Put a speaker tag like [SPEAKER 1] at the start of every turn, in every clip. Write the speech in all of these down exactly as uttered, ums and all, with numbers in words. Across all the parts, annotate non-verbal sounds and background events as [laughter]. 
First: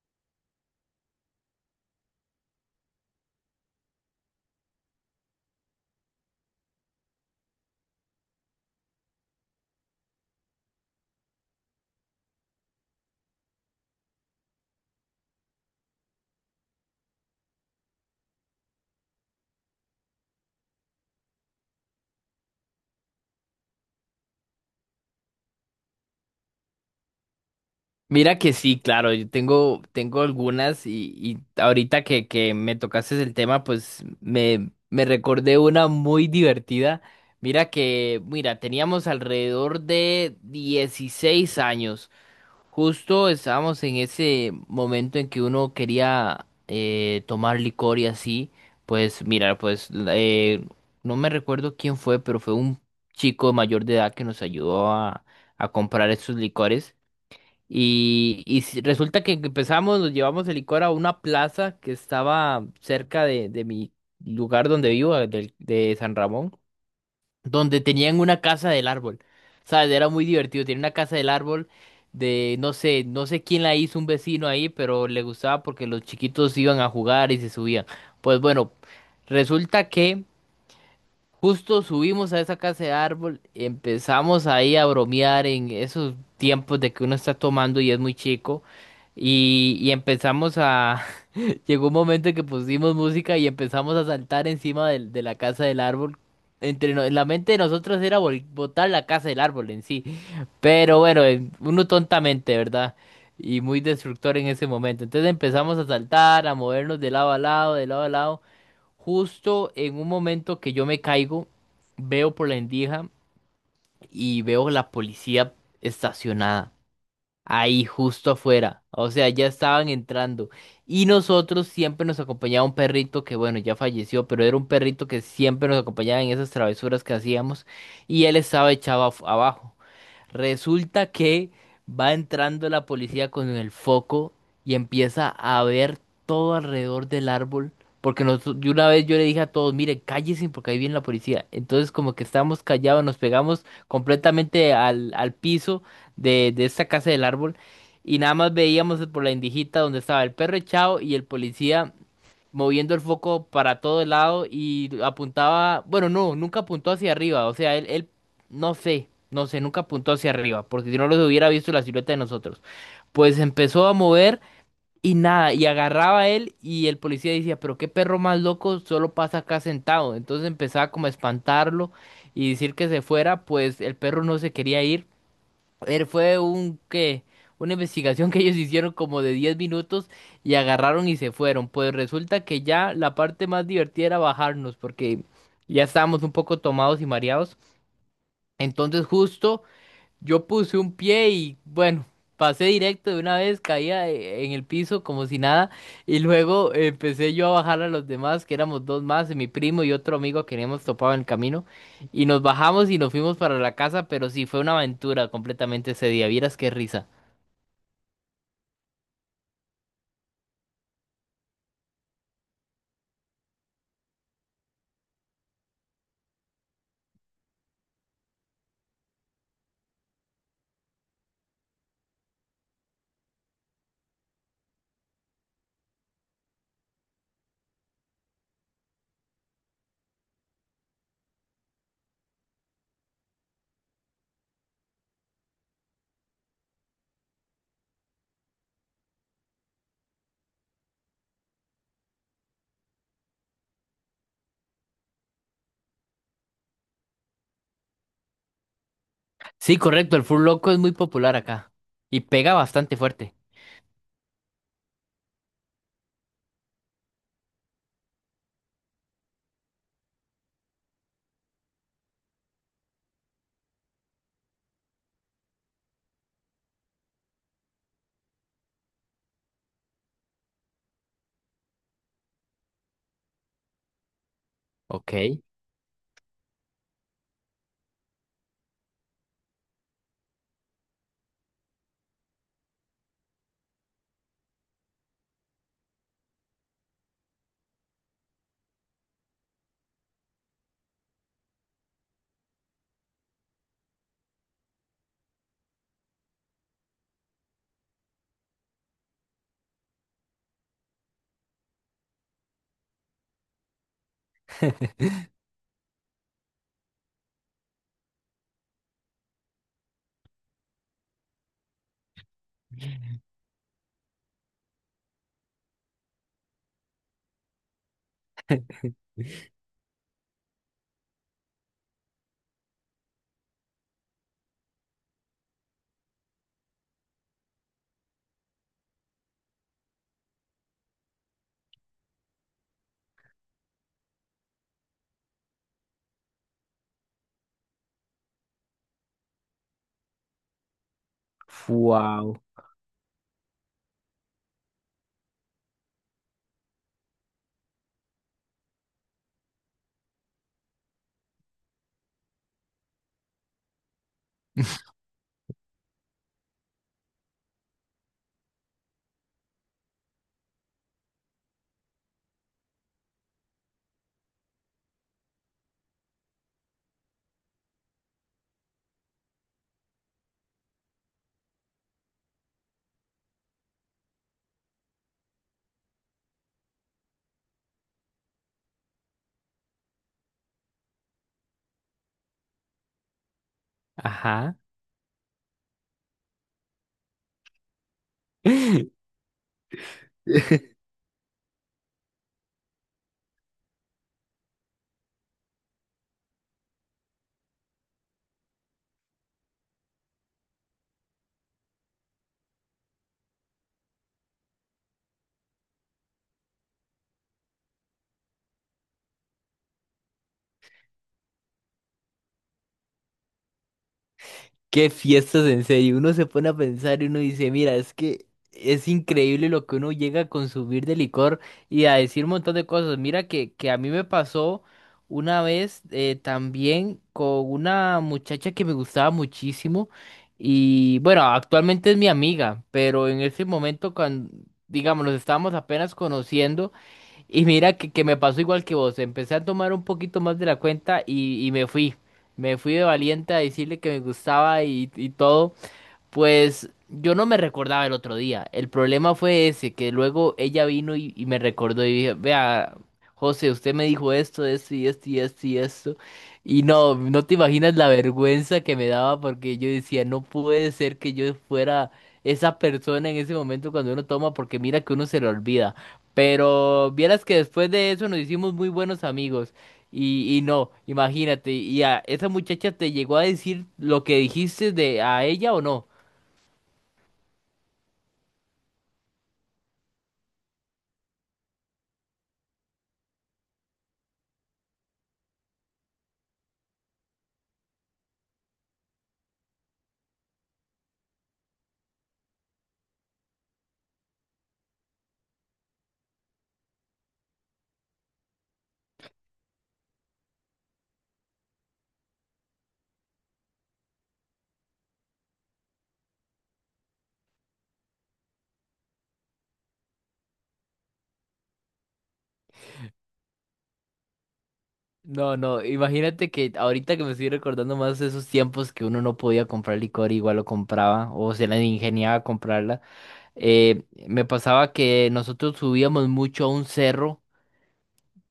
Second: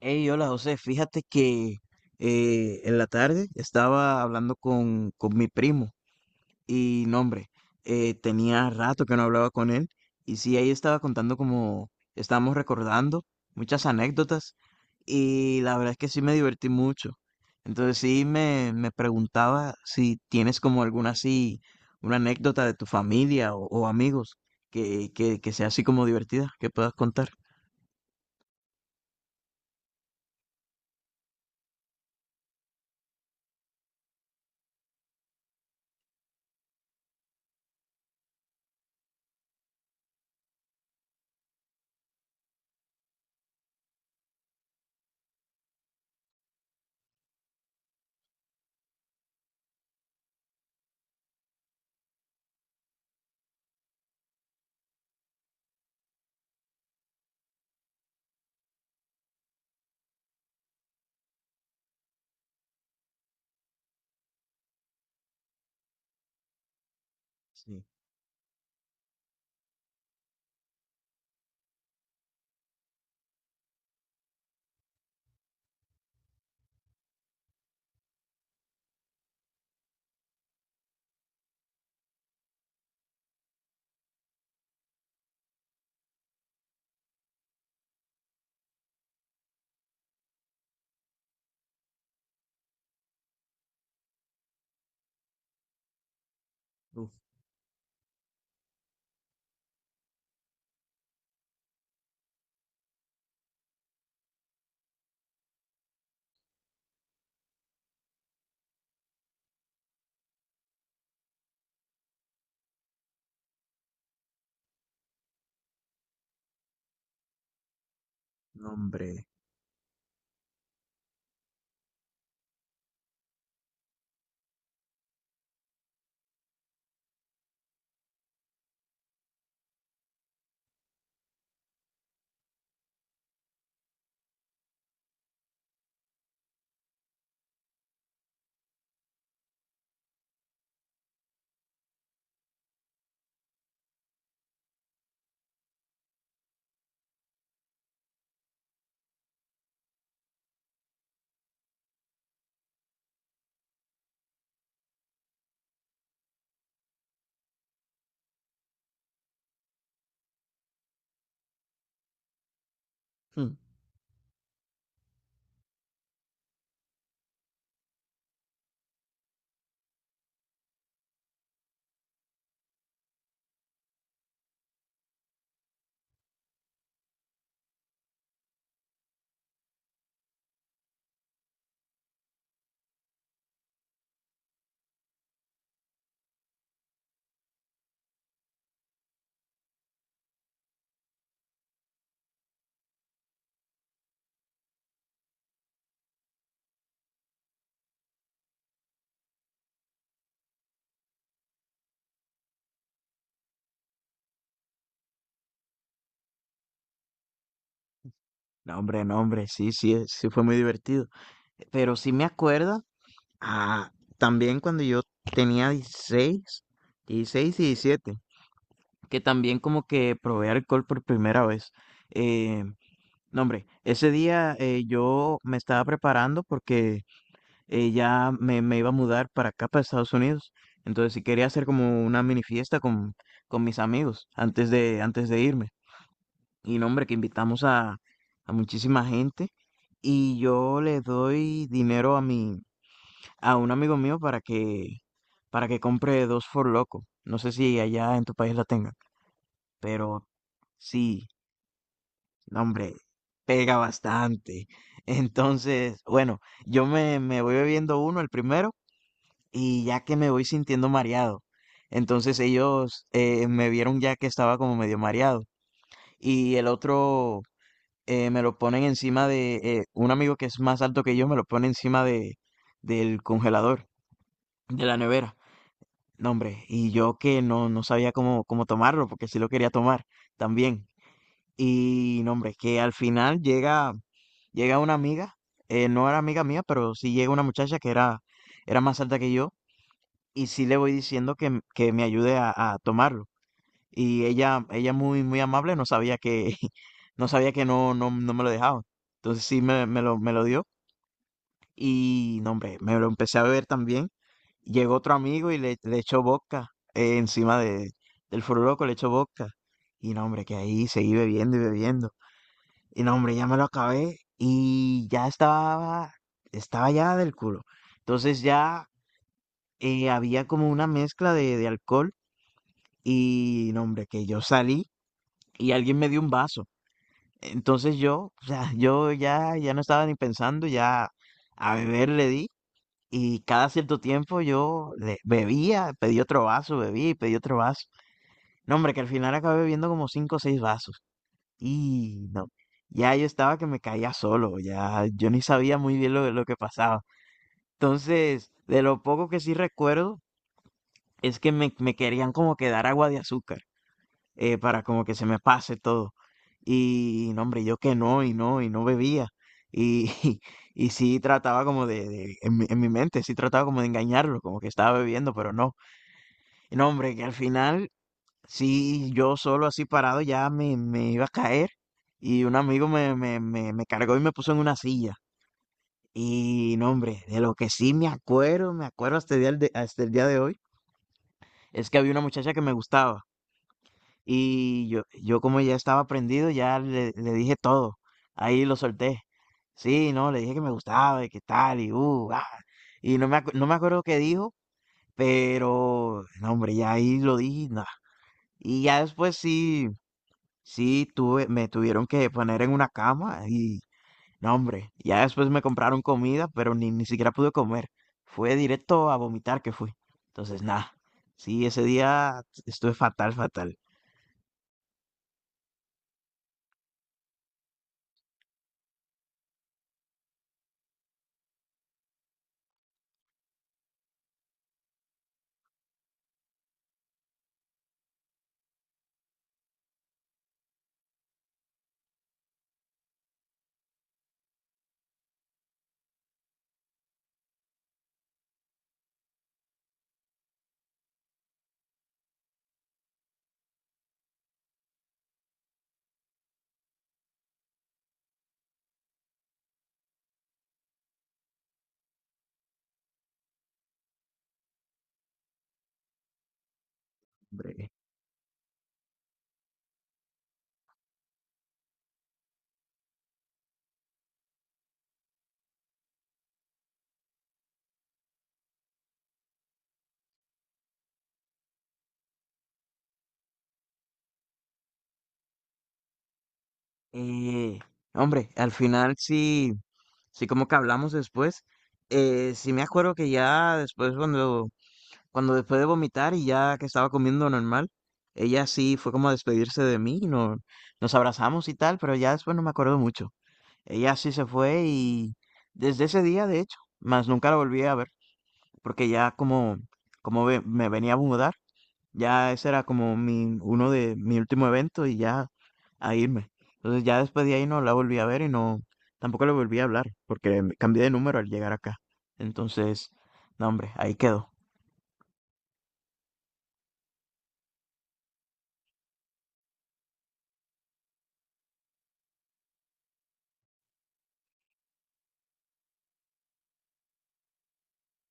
[SPEAKER 1] Hey, hola José, fíjate que eh, en la tarde estaba hablando con, con mi primo y no, hombre, eh, tenía rato que no hablaba con él y sí, ahí estaba contando como estábamos recordando muchas anécdotas y la verdad es que sí me divertí mucho. Entonces sí me, me preguntaba si tienes como alguna así, una anécdota de tu familia o, o amigos que, que, que sea así como divertida, que puedas contar.
[SPEAKER 2] Mira que sí, claro, yo tengo, tengo algunas y, y ahorita que, que me tocaste el tema, pues me, me recordé una muy divertida. Mira que, mira, teníamos alrededor de dieciséis años. Justo estábamos en ese momento en que uno quería eh, tomar licor y así. Pues mira, pues la- eh, no me recuerdo quién fue, pero fue un chico mayor de edad que nos ayudó a, a comprar estos licores. Y, y si- resulta que empezamos, nos llevamos el licor a una plaza que estaba cerca de, de mi lugar donde vivo, eh, del- de, San Ramón, donde
[SPEAKER 1] Sí,
[SPEAKER 2] tenían una casa del árbol. ¿Sabes? Era muy divertido. Tenía una casa del árbol de, no sé, no sé quién la hizo, un vecino ahí, pero le gustaba porque los chiquitos iban a jugar y se subían. Pues bueno, resulta que justo subimos a esa casa de árbol, empezamos ahí a bromear en esos tiempos de que uno está tomando y es muy chico. Y, y empezamos a... [laughs] Llegó un momento en que pusimos música y empezamos a saltar encima del- de, la casa del árbol. Entre no-
[SPEAKER 1] uf,
[SPEAKER 2] en la mente de nosotros era vol- botar la casa del árbol en sí. Pero bueno, eh, uno tontamente, ¿verdad? Y muy destructor en ese momento. Entonces empezamos a saltar, a movernos de lado a lado, de lado a lado. Justo en un momento que yo me caigo, veo por la endija y veo la policía estacionada ahí justo
[SPEAKER 1] no,
[SPEAKER 2] afuera. O
[SPEAKER 1] hombre.
[SPEAKER 2] sea, ya estaban entrando. Y nosotros siempre nos acompañaba un perrito que, bueno, ya falleció, pero era un perrito que siempre nos acompañaba en esas travesuras que hacíamos y él estaba echado af- abajo. Resulta que va entrando la policía con el foco y empieza a ver todo alrededor del árbol. Porque nosotros, yo una vez yo le dije a todos, miren, cállense porque ahí viene la policía. Entonces como que estábamos callados, nos pegamos completamente al, al piso de, de esta casa del árbol y nada más veíamos por la indijita donde estaba el perro echado y el policía moviendo el foco para todo el lado y apuntaba, bueno, no, nunca apuntó hacia arriba, o sea, él, él, no sé, no sé, nunca apuntó hacia arriba, porque si no los hubiera visto la silueta de nosotros. Pues
[SPEAKER 1] [laughs]
[SPEAKER 2] empezó a mover y nada, y agarraba a él y el policía decía, pero qué perro más loco, solo pasa acá sentado. Entonces empezaba como a espantarlo y decir que se fuera, pues el perro no se quería ir. Él fue un que Una investigación que ellos hicieron como de diez minutos y agarraron y se fueron. Pues resulta que ya la parte más divertida era bajarnos porque ya estábamos un poco tomados y mareados. Entonces justo yo puse un pie y bueno, pasé directo de una vez, caía eh, en el piso como si nada y luego empecé yo a bajar a los demás, que éramos dos más, mi primo y otro amigo que habíamos topado en el camino y nos bajamos y nos fuimos para la casa, pero sí fue una aventura completamente ese día, vieras qué risa.
[SPEAKER 1] No, hombre, no, hombre, sí, sí, eh, sí fue muy divertido. Pero sí me acuerdo, ah, también cuando yo tenía dieciséis dieciséis y diecisiete que también como que probé alcohol por primera vez. Eh, no, hombre, ese día eh, yo me estaba preparando porque eh, ya me, me iba a mudar para acá, para Estados Unidos. Entonces sí quería hacer como una mini fiesta con, con mis amigos antes de, antes de irme. Y no, hombre, que invitamos a, a muchísima gente. Y yo le doy dinero a mi, a un amigo mío para que, para que compre dos For Loco. No sé si allá en tu país la tengan,
[SPEAKER 2] Sí, correcto, el
[SPEAKER 1] pero
[SPEAKER 2] fur loco es muy
[SPEAKER 1] sí,
[SPEAKER 2] popular acá y pega
[SPEAKER 1] no, hombre,
[SPEAKER 2] bastante fuerte.
[SPEAKER 1] pega bastante. [laughs] Entonces, bueno, yo me, me voy bebiendo uno, el primero, y ya que me voy sintiendo mareado. Entonces ellos eh, me vieron ya que estaba como medio mareado. Y el otro eh, me lo ponen encima de eh, un amigo que es más alto que yo, me lo pone encima de del congelador, de la nevera.
[SPEAKER 2] Ok.
[SPEAKER 1] No, hombre, y yo que no, no sabía cómo, cómo tomarlo, porque sí lo quería tomar también. Y no, hombre, que al final llega, llega una amiga, eh, no era amiga mía, pero sí llega una muchacha que era, era más alta que yo, y sí le voy diciendo que, m- que me ayude a, a tomarlo. Y ella, ella muy, muy amable, no sabía que, [laughs] no sabía que no, no, no me lo dejaba. Entonces sí me, me lo, me lo dio. Y no, hombre, me lo empecé a beber también. Llegó otro amigo y le, le echó vodka eh, encima de, del Foro Loco, le echó vodka. Y no, hombre, que ahí seguí bebiendo y bebiendo. Y no, hombre, ya me lo acabé y ya estaba, estaba ya del culo. Entonces ya eh, había como una mezcla de, de alcohol y no, hombre, que yo salí y alguien me dio un vaso. Entonces yo, o sea, yo ya, ya no estaba ni pensando, ya a beber le di y cada cierto tiempo yo le- bebía, pedí otro vaso, bebía y pedí otro vaso. No, hombre, que al final acabé bebiendo como cinco o seis vasos. Y
[SPEAKER 2] Wow.
[SPEAKER 1] no, ya yo estaba que me caía solo, ya yo ni sabía muy bien lo, lo que pasaba. Entonces, de lo poco que sí recuerdo es que me, me querían como que dar agua de azúcar eh, para como que se me pase todo. Y no, hombre, yo que no, y no, y no bebía. Y, [laughs] y, sí trataba como de, de- en mi, en mi mente, sí trataba como de engañarlo, como que estaba bebiendo, pero no. Y no, hombre, que al final, sí, yo solo así parado ya me, me iba a caer. Y un amigo me, me, me, me cargó y me puso en una silla. Y no, hombre, de lo que sí me acuerdo, me acuerdo hasta el día de- hasta el día de hoy, es que había una muchacha que me gustaba.
[SPEAKER 2] Ajá.
[SPEAKER 1] Y yo, yo como ya estaba prendido, ya le, le dije todo. Ahí lo
[SPEAKER 2] [laughs]
[SPEAKER 1] solté. Sí, no, le dije que me gustaba y que tal, y uh, ah. Y no me, acu- no me acuerdo qué dijo, pero, no, hombre, ya ahí lo dije, y nada. Y ya después sí, sí, tuve, me tuvieron que poner en una cama y, no, hombre, ya después me compraron comida, pero ni, ni siquiera pude comer. Fue directo a vomitar que fui. Entonces, nada, sí, ese día estuve fatal, fatal,
[SPEAKER 2] Qué fiestas, en serio. Uno se pone a pensar y uno dice, mira, es que es increíble lo que uno llega a consumir de licor y a decir un montón de cosas. Mira que, que a mí me pasó una vez eh, también con una muchacha que me gustaba muchísimo y bueno, actualmente es mi amiga, pero en ese momento cuando, digamos, nos estábamos apenas conociendo. Y mira que, que me pasó igual que vos, empecé a tomar un poquito más de la cuenta y, y me fui, me fui de valiente a decirle que me gustaba y, y todo, pues yo no me recordaba el otro día. El problema fue ese, que luego ella vino y, y me recordó y dije, vea, José, usted me dijo esto, esto y esto y esto y esto. Y no, no te imaginas la
[SPEAKER 1] hombre.
[SPEAKER 2] vergüenza que me daba porque yo decía, no puede ser que yo fuera esa persona en ese momento cuando uno toma, porque mira que uno se lo olvida. Pero vieras que después de eso nos hicimos muy buenos amigos. Y, y no, imagínate, ¿y a esa muchacha te llegó a decir lo que dijiste de a ella o no?
[SPEAKER 1] Eh, hombre, al final sí, sí como que hablamos después. Eh, sí me acuerdo que ya después cuando, cuando después de vomitar y ya que estaba comiendo normal, ella sí fue como a despedirse de mí, no, nos abrazamos y tal, pero ya después no me acuerdo mucho. Ella sí se fue y desde ese día, de hecho, más nunca la volví a ver, porque ya como, como ve- me venía a mudar, ya ese era como mi, uno de mi último evento y ya a irme. Entonces ya después de ahí no la volví a ver y no, tampoco le volví a hablar, porque me cambié de número al llegar acá. Entonces, no hombre, ahí quedó.
[SPEAKER 2] No, no, imagínate que ahorita que me estoy recordando más de esos tiempos que uno no podía comprar licor, igual lo compraba o se la ingeniaba a comprarla. Eh, me pasaba que nosotros subíamos mucho a un cerro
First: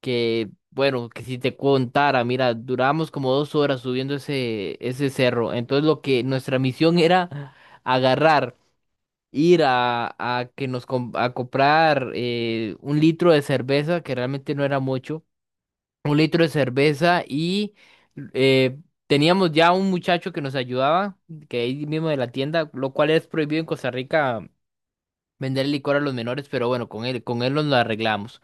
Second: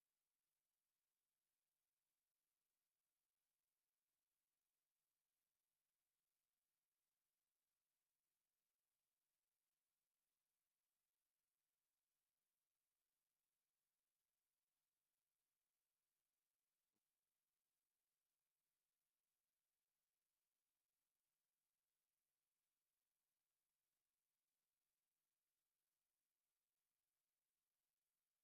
[SPEAKER 2] que, bueno, que si te contara, mira, durábamos como dos horas subiendo ese, ese cerro. Entonces lo que nuestra misión era agarrar, ir a, a que nos com- a comprar eh, un litro de cerveza, que realmente no era mucho, un litro de cerveza y eh, teníamos ya un muchacho que nos ayudaba, que ahí mismo de la tienda, lo cual es prohibido en Costa Rica vender licor a los menores, pero bueno, con él, con él nos lo arreglamos.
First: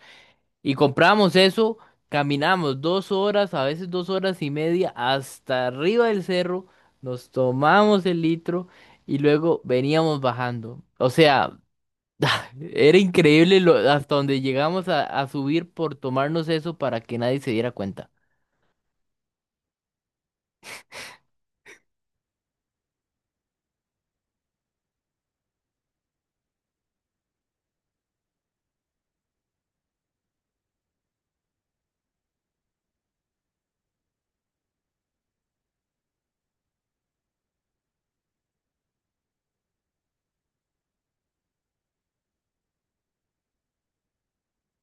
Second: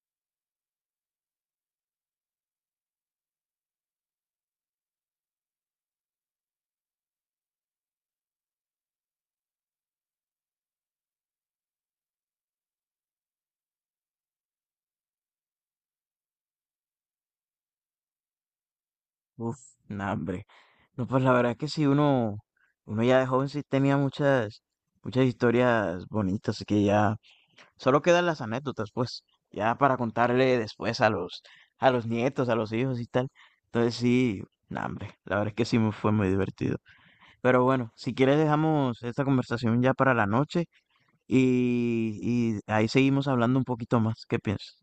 [SPEAKER 2] Y compramos eso, caminamos dos horas, a veces dos horas y media, hasta arriba del cerro, nos tomamos el litro y luego veníamos bajando. O sea, era increíble lo, hasta donde llegamos a a subir por tomarnos eso para que nadie se diera cuenta.
[SPEAKER 1] Uf, no hombre. No, pues la verdad es que sí, uno, uno ya de joven sí tenía muchas, muchas historias bonitas, que ya solo quedan las anécdotas, pues, ya para contarle después a los, a los, nietos, a los hijos y tal. Entonces sí, no hombre, la verdad es que sí me fue muy divertido. Pero bueno, si quieres dejamos esta conversación ya para la noche y, y ahí seguimos hablando un poquito más. ¿Qué piensas?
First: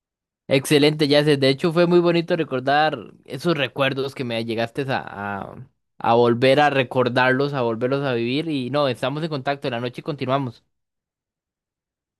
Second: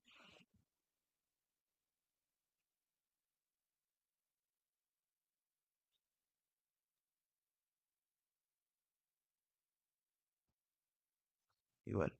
[SPEAKER 2] Excelente, Yacel. De hecho, fue muy bonito recordar esos recuerdos que me llegaste a, a, a volver a recordarlos, a volverlos a vivir. Y no, estamos en contacto. En la noche continuamos.
[SPEAKER 1] Igual.